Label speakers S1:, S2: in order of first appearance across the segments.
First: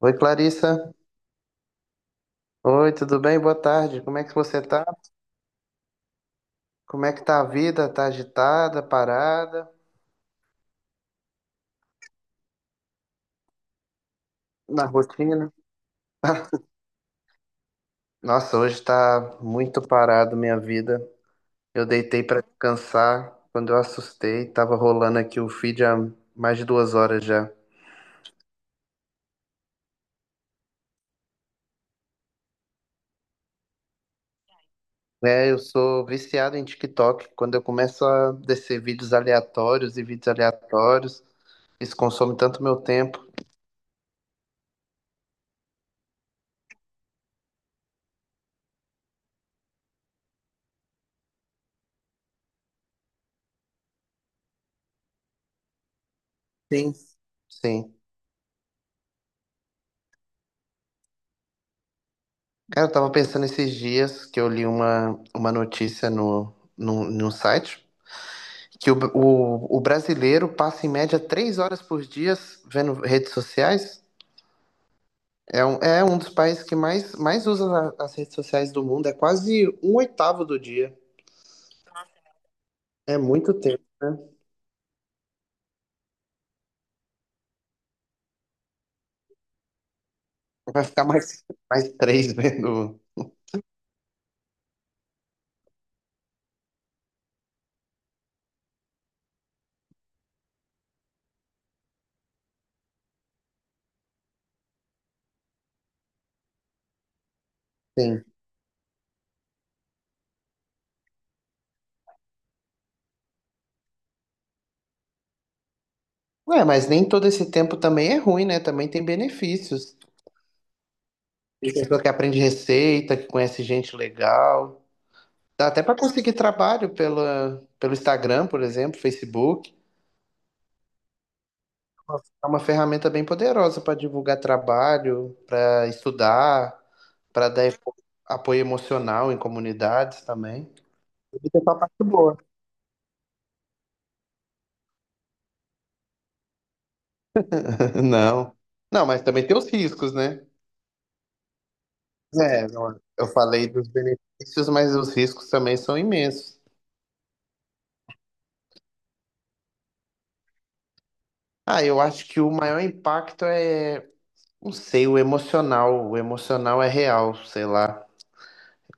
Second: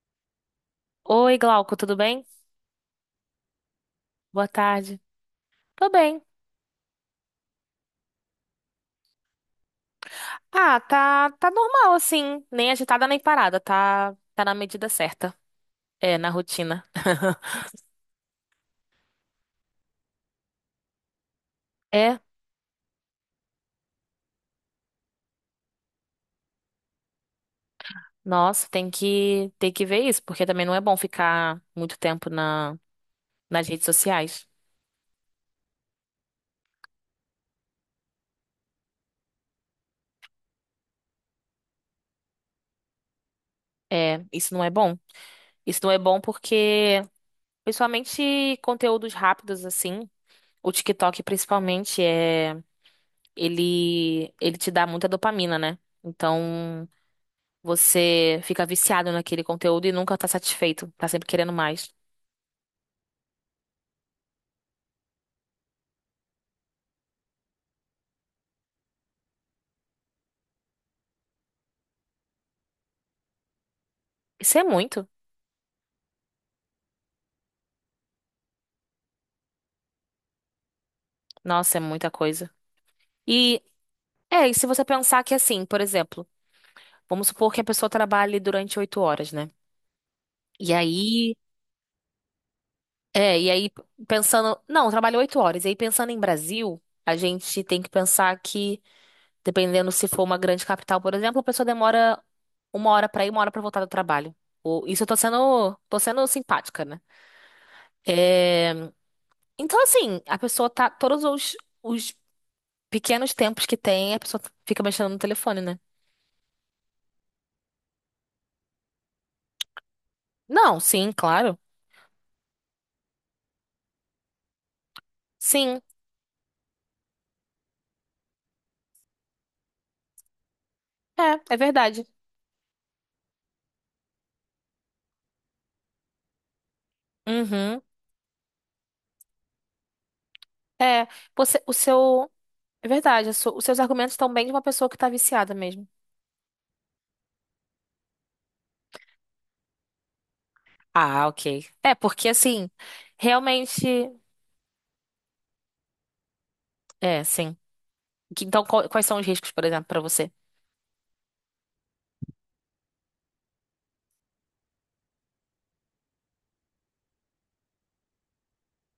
S1: Oi, Clarissa.
S2: Oi, Glauco, tudo bem?
S1: Oi, tudo bem? Boa tarde. Como é que
S2: Boa
S1: você tá?
S2: tarde. Tô bem.
S1: Como é que tá a vida? Tá agitada, parada,
S2: Ah, tá, tá normal assim, nem agitada nem parada, tá, tá na
S1: na
S2: medida certa.
S1: rotina?
S2: É, na rotina.
S1: Nossa, hoje tá muito parado minha vida. Eu
S2: É,
S1: deitei pra descansar. Quando eu assustei, tava rolando aqui o feed há mais de 2 horas já.
S2: nossa, tem que ver isso, porque também não é bom ficar muito tempo na nas redes sociais.
S1: É, eu sou viciado em TikTok. Quando eu começo a descer vídeos aleatórios e vídeos aleatórios, isso consome tanto meu tempo.
S2: É, isso não é bom. Isso não é bom porque principalmente conteúdos rápidos assim, o TikTok principalmente é ele te dá muita dopamina, né? Então
S1: Sim. Sim.
S2: você fica viciado naquele conteúdo e nunca tá satisfeito, tá sempre querendo mais.
S1: Cara, eu tava pensando esses dias que eu li uma notícia no site que o brasileiro passa em média 3 horas por dia vendo redes sociais.
S2: Isso é muito.
S1: É um dos países que mais usa as redes sociais do mundo. É quase um oitavo do dia.
S2: Nossa, é muita coisa.
S1: É muito
S2: E
S1: tempo, né?
S2: e se você pensar que assim, por exemplo, vamos supor que a pessoa trabalhe durante 8 horas, né? E
S1: Vai ficar
S2: aí,
S1: mais, mais três vendo.
S2: e aí, pensando, não, eu trabalho 8 horas. E aí pensando em Brasil, a gente tem que pensar que, dependendo se for uma grande capital, por exemplo, a pessoa demora 1 hora pra ir, 1 hora pra voltar do trabalho. Isso eu tô sendo simpática, né?
S1: Sim.
S2: É, então, assim, a pessoa tá. Todos os, os pequenos tempos que tem, a pessoa fica mexendo no telefone, né?
S1: Ué, mas nem todo esse tempo também é ruim, né? Também tem benefícios.
S2: Não, sim, claro.
S1: Tem pessoa que aprende receita, que conhece gente legal. Dá
S2: Sim,
S1: até para conseguir trabalho pela, pelo Instagram, por exemplo, Facebook.
S2: é, é verdade.
S1: É uma ferramenta bem poderosa para divulgar trabalho, para estudar, para dar
S2: Uhum.
S1: apoio emocional em comunidades também.
S2: É,
S1: Isso é
S2: você, o
S1: só parte
S2: seu.
S1: boa.
S2: É verdade, os seus argumentos estão bem de uma pessoa que tá viciada mesmo.
S1: Não. Não, mas também tem os riscos, né?
S2: Ah, ok. É, porque
S1: É,
S2: assim,
S1: não, eu falei
S2: realmente.
S1: dos benefícios, mas os riscos também são imensos.
S2: É, sim. Então, quais são os riscos, por exemplo, pra você?
S1: Ah, eu acho que o maior impacto é, não sei, o emocional. O emocional é real, sei lá.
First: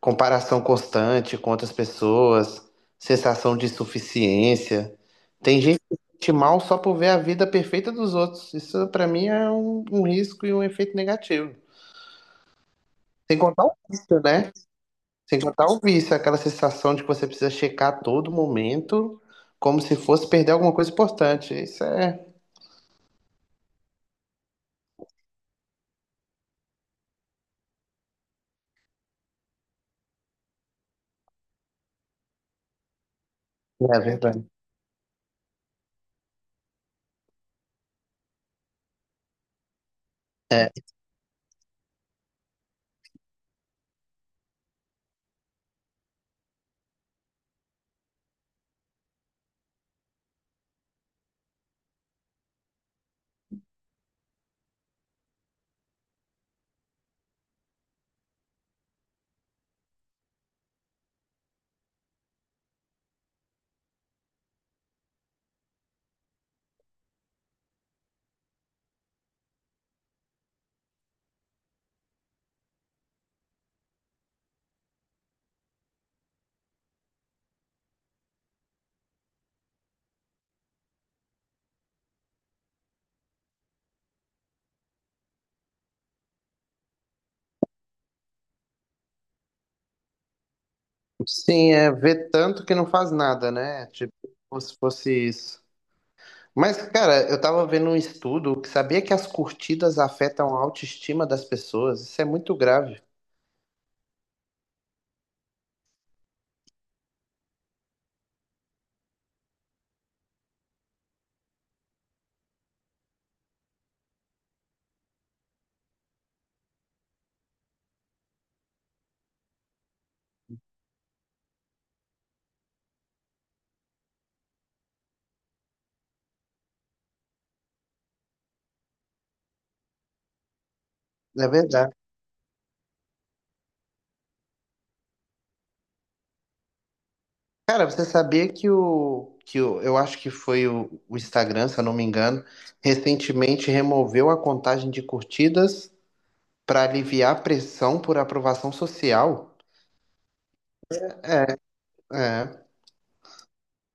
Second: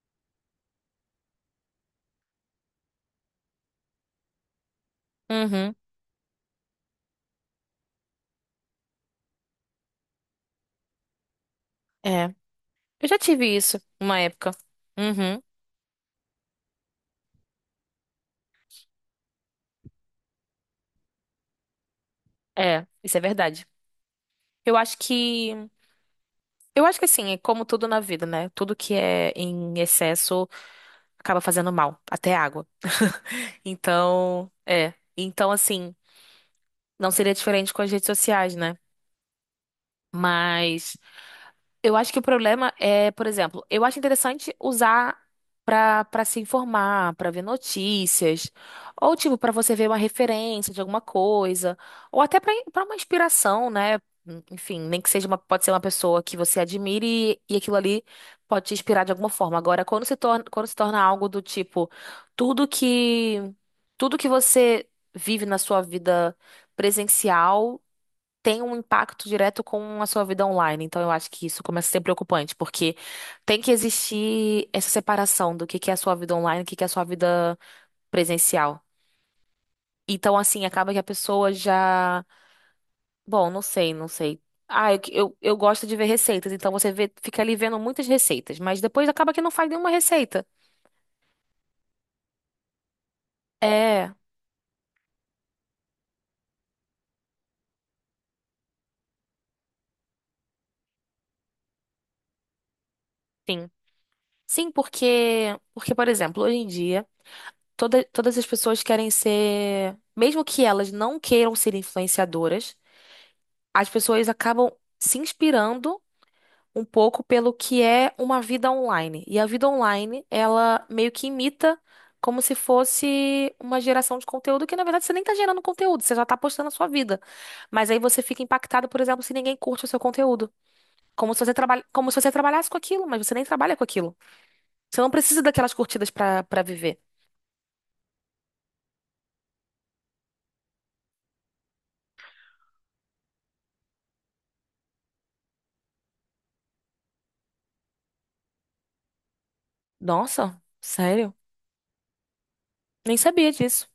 S1: Comparação constante com outras pessoas, sensação de insuficiência. Tem
S2: Uhum.
S1: gente que se sente mal só por ver a vida perfeita dos outros. Isso, pra mim, é um risco e um efeito negativo.
S2: É. Eu já
S1: Sem
S2: tive
S1: contar o
S2: isso uma
S1: vício,
S2: época.
S1: né? Sem
S2: Uhum.
S1: contar o vício, aquela sensação de que você precisa checar a todo momento, como se fosse perder alguma coisa importante. Isso é.
S2: É, isso é verdade. Eu acho que. Eu acho que assim, é como tudo na vida, né? Tudo que é em excesso acaba fazendo mal, até água.
S1: É verdade.
S2: Então, é. Então, assim, não seria diferente com as redes sociais, né?
S1: É.
S2: Mas eu acho que o problema é, por exemplo, eu acho interessante usar para se informar, para ver notícias, ou tipo para você ver uma referência de alguma coisa, ou até para uma inspiração, né? Enfim, nem que seja uma, pode ser uma pessoa que você admire e aquilo ali pode te inspirar de alguma forma. Agora, quando se torna algo do tipo, tudo que tudo que você vive na sua vida presencial tem um impacto direto com a sua vida online. Então, eu acho que isso começa a ser preocupante, porque tem que existir essa separação do que é a sua vida online e o que que é a sua vida presencial. Então, assim, acaba que a pessoa já. Bom, não sei, não sei. Ah, eu gosto de ver receitas, então você vê, fica ali vendo muitas receitas, mas depois acaba que não faz nenhuma receita.
S1: Sim, é ver tanto que não faz nada, né? Tipo,
S2: É,
S1: como se fosse isso. Mas, cara, eu tava vendo um estudo que sabia que as curtidas afetam a autoestima das pessoas. Isso é muito grave.
S2: sim. Sim, por exemplo, hoje em dia, todas as pessoas querem ser, mesmo que elas não queiram ser influenciadoras, as pessoas acabam se inspirando um pouco pelo que é uma vida online. E a vida online, ela meio que imita como se fosse uma geração de conteúdo que, na verdade, você nem tá gerando conteúdo, você já tá postando a sua vida. Mas aí você fica impactado, por exemplo, se ninguém curte o seu conteúdo.
S1: É verdade.
S2: Como se você trabalhasse com aquilo, mas você nem trabalha com aquilo. Você não precisa daquelas curtidas pra viver.
S1: Cara, você sabia que eu acho que foi o Instagram, se eu não me engano, recentemente removeu a contagem de curtidas para aliviar a pressão por aprovação social?
S2: Nossa, sério?
S1: É, é,
S2: Nem sabia disso.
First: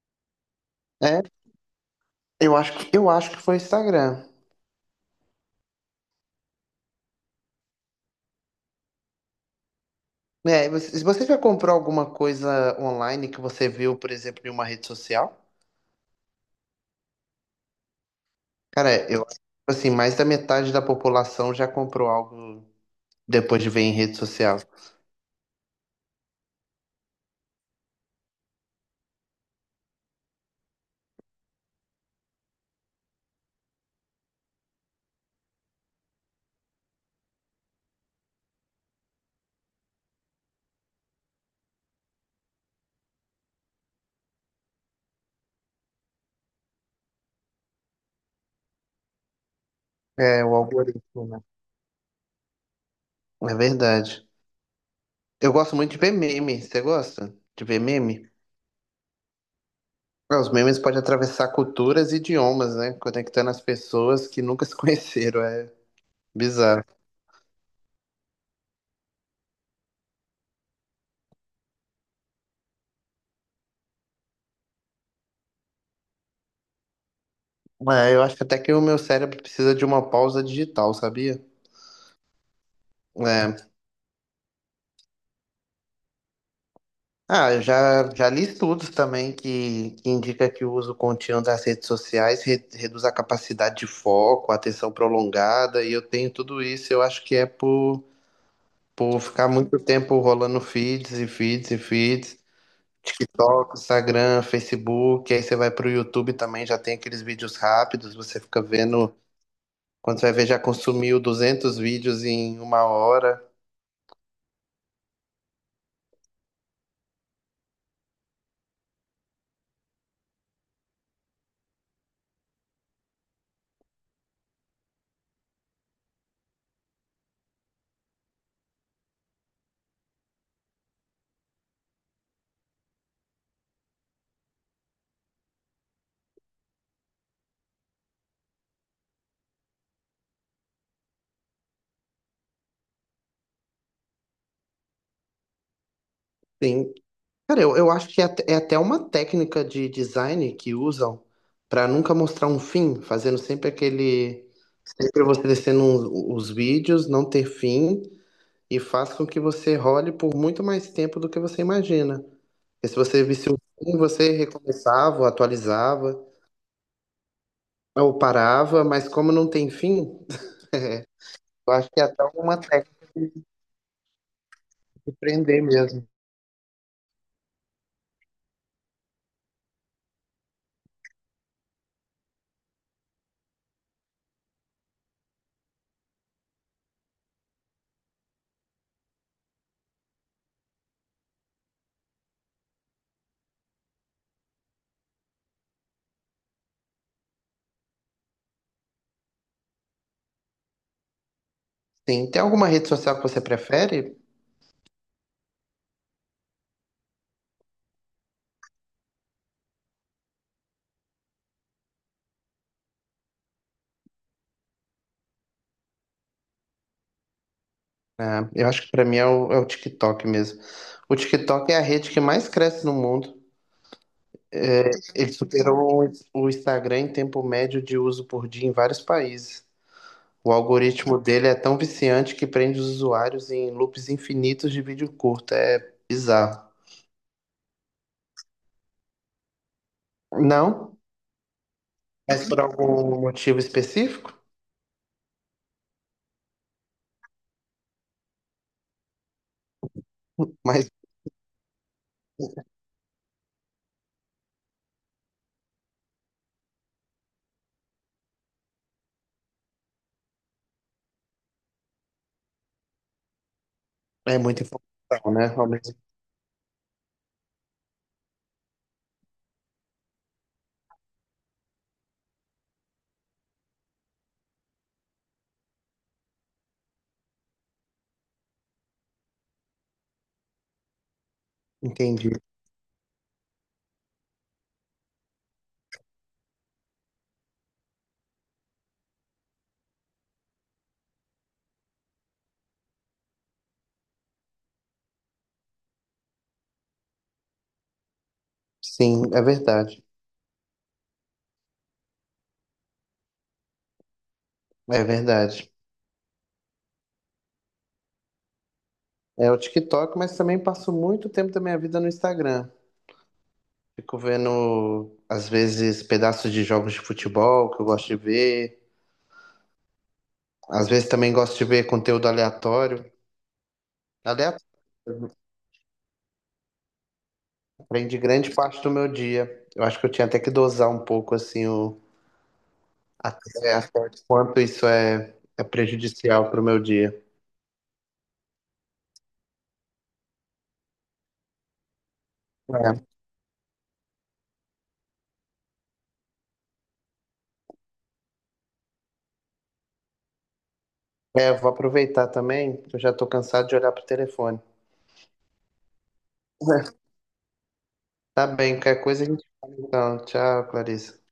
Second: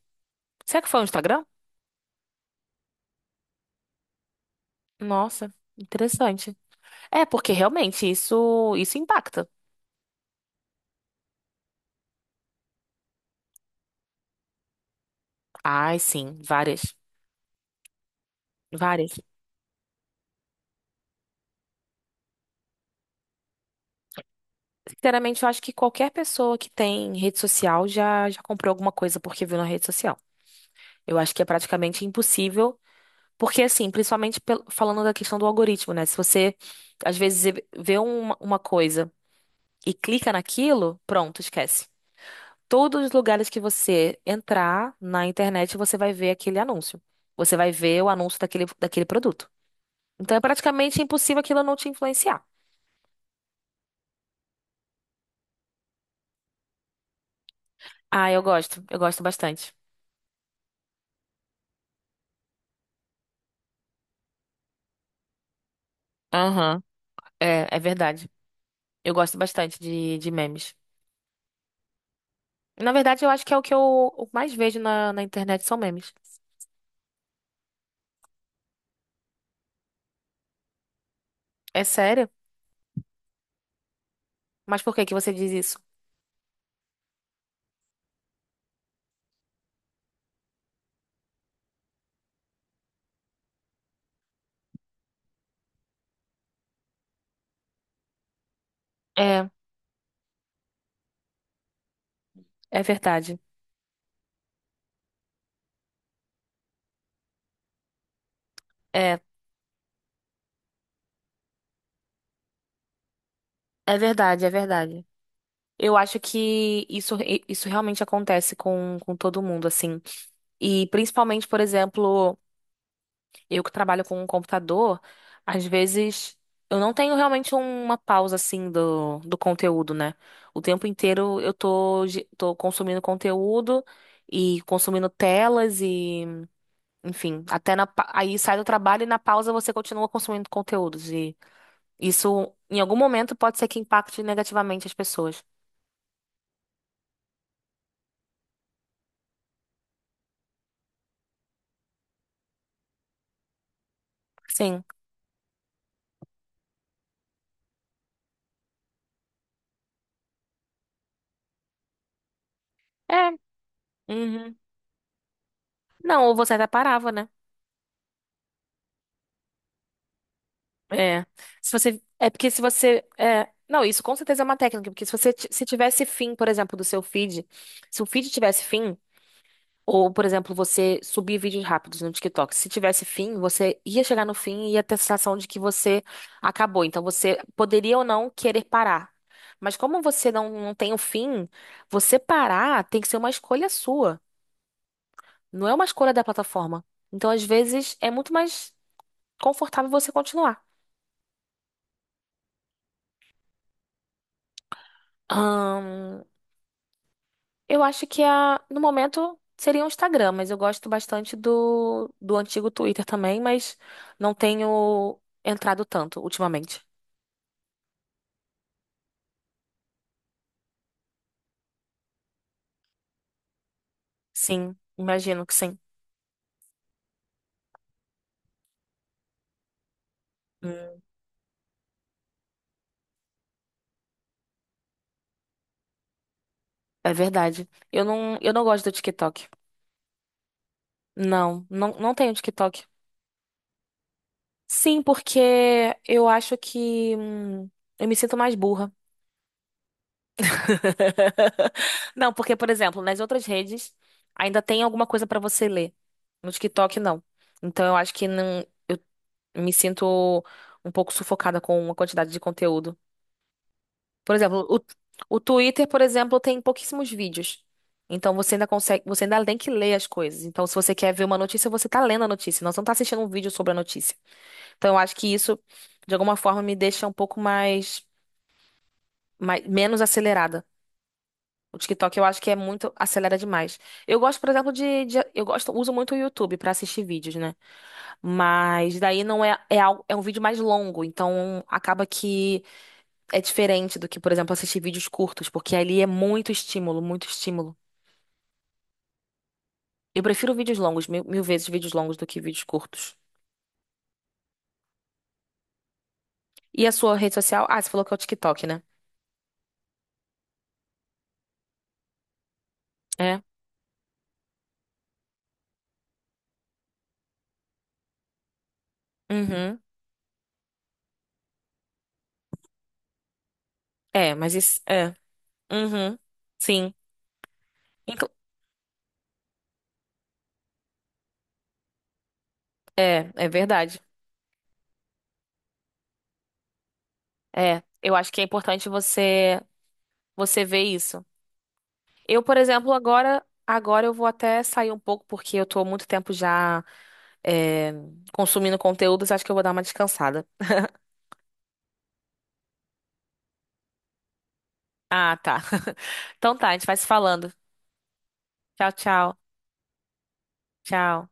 S2: Será que foi o
S1: é.
S2: Instagram?
S1: Eu acho que foi o Instagram.
S2: Nossa, interessante. É, porque realmente isso impacta.
S1: É, se você já comprou alguma coisa online que você viu, por exemplo, em uma rede social?
S2: Ai, sim,
S1: Cara,
S2: várias.
S1: eu acho que assim, mais da metade da população já comprou algo depois de ver em rede social.
S2: Sinceramente, eu acho que qualquer pessoa que tem rede social já comprou alguma coisa porque viu na rede social. Eu acho que é praticamente impossível, porque assim, principalmente falando da questão do algoritmo, né? Se você às vezes vê uma coisa e clica naquilo, pronto, esquece. Todos os lugares que você entrar na internet, você vai ver aquele anúncio. Você vai ver o anúncio daquele produto. Então é
S1: É, o
S2: praticamente
S1: algoritmo, né?
S2: impossível aquilo não te influenciar.
S1: É verdade. Eu gosto muito de ver meme. Você gosta de ver meme?
S2: Ah, eu gosto. Eu gosto bastante.
S1: Ah, os memes podem atravessar culturas e idiomas, né? Conectando as pessoas que nunca se conheceram. É
S2: Aham.
S1: bizarro.
S2: É, é verdade. Eu gosto bastante de memes. Na verdade, eu acho que é o que eu o mais vejo na internet são memes.
S1: É, eu acho que até que o meu cérebro precisa de uma pausa digital, sabia?
S2: É sério?
S1: É.
S2: Mas por que que você diz isso?
S1: Ah, eu já li estudos também que indica que o uso contínuo das redes sociais reduz a capacidade de foco, a atenção prolongada, e eu tenho tudo isso, eu acho que é por ficar
S2: É,
S1: muito tempo rolando feeds e feeds e feeds,
S2: é verdade.
S1: TikTok, Instagram, Facebook, aí você vai pro YouTube também, já tem aqueles vídeos rápidos, você fica vendo,
S2: É,
S1: quando você vai ver já consumiu 200 vídeos em 1 hora.
S2: é verdade. Eu acho que isso realmente acontece com todo mundo, assim. E principalmente, por exemplo. Eu que trabalho com um computador, às vezes eu não tenho realmente uma pausa assim do conteúdo, né? O tempo inteiro eu tô consumindo conteúdo e consumindo telas e, enfim, aí sai do trabalho e na pausa você continua consumindo conteúdos. E isso, em algum momento, pode ser que impacte negativamente as pessoas.
S1: Sim, cara, eu acho que é até uma técnica de design que usam pra nunca mostrar um fim, fazendo sempre aquele.
S2: Sim.
S1: Sempre você descendo os vídeos, não ter fim, e faz com que você role por muito mais tempo do que você imagina. Porque se você
S2: É.
S1: visse o fim, você
S2: Uhum.
S1: recomeçava, atualizava,
S2: Não, ou você até parava, né?
S1: ou parava, mas como não tem fim,
S2: É. Se
S1: eu acho que
S2: você,
S1: é até
S2: é porque
S1: uma
S2: se você,
S1: técnica de
S2: é, não, isso com certeza é uma técnica, porque se
S1: de
S2: você, ti-
S1: prender
S2: se tivesse
S1: mesmo.
S2: fim, por exemplo, do seu feed, se o feed tivesse fim, ou, por exemplo, você subir vídeos rápidos no TikTok, se tivesse fim, você ia chegar no fim e ia ter a sensação de que você acabou. Então, você poderia ou não querer parar. Mas como você não, não tem o fim, você parar tem que ser uma escolha sua, não é uma escolha da plataforma. Então, às vezes, é muito mais confortável você continuar.
S1: Sim, tem alguma rede social que você prefere?
S2: Eu acho que a, no momento seria o Instagram, mas eu gosto bastante do antigo Twitter também, mas não tenho entrado tanto ultimamente.
S1: Ah, eu acho que pra mim é o TikTok mesmo. O TikTok é a rede que mais cresce no mundo.
S2: Sim,
S1: Ele
S2: imagino que sim.
S1: superou o Instagram em tempo médio de uso por dia em vários países. O
S2: Hum.
S1: algoritmo dele é tão viciante que prende os usuários em loops infinitos de vídeo curto. É bizarro.
S2: É verdade. Eu não gosto do TikTok.
S1: Não,
S2: Não, não tenho
S1: mas por
S2: TikTok.
S1: algum motivo específico?
S2: Sim, porque eu acho que eu me sinto mais burra.
S1: Mas
S2: Não, porque, por exemplo, nas outras redes ainda tem alguma coisa pra você ler. No TikTok, não. Então eu acho que não me sinto um pouco sufocada com uma quantidade de conteúdo. Por
S1: é muita
S2: exemplo,
S1: informação,
S2: o
S1: né?
S2: Twitter, por exemplo, tem pouquíssimos vídeos. Então você ainda consegue, você ainda tem que ler as coisas. Então, se você quer ver uma notícia, você tá lendo a notícia, não, você não tá assistindo um vídeo sobre a notícia. Então, eu acho que isso, de alguma forma, me deixa um pouco mais, mais menos acelerada. O TikTok eu
S1: Entendi.
S2: acho que é muito acelera demais. Eu gosto, por exemplo, eu gosto, uso muito o YouTube pra assistir vídeos, né? Mas daí não é é, algo, é um vídeo mais longo, então acaba que é diferente do que, por exemplo, assistir vídeos curtos, porque ali é muito estímulo, muito estímulo.
S1: Sim, é verdade.
S2: Eu prefiro vídeos longos, mil vezes vídeos longos do que vídeos curtos.
S1: É verdade.
S2: E a sua rede social? Ah, você falou que é o TikTok, né?
S1: É o TikTok, mas também passo muito tempo da minha vida no Instagram.
S2: É.
S1: Fico vendo, às vezes, pedaços de jogos de futebol que eu gosto de ver.
S2: Uhum.
S1: Às vezes também gosto de ver conteúdo aleatório.
S2: É, mas
S1: Aleatório
S2: isso. É. Uhum. Sim.
S1: prende
S2: Inclu-
S1: grande parte do meu dia. Eu acho que eu tinha até que dosar um pouco, assim, o,
S2: É, é
S1: até,
S2: verdade.
S1: até quanto isso é prejudicial para o meu dia.
S2: É. Eu acho que é importante você ver isso. Eu, por exemplo,
S1: É,
S2: agora. Agora eu vou até sair um pouco, porque eu tô há muito tempo já é, consumindo conteúdos, acho que eu vou dar uma descansada.
S1: é, vou aproveitar também, que eu já estou cansado de olhar pro telefone.
S2: Ah, tá. Então tá, a gente vai se falando.
S1: Tá bem,
S2: Tchau,
S1: qualquer coisa a
S2: tchau.
S1: gente fala então. Tchau, Clarissa.
S2: Tchau.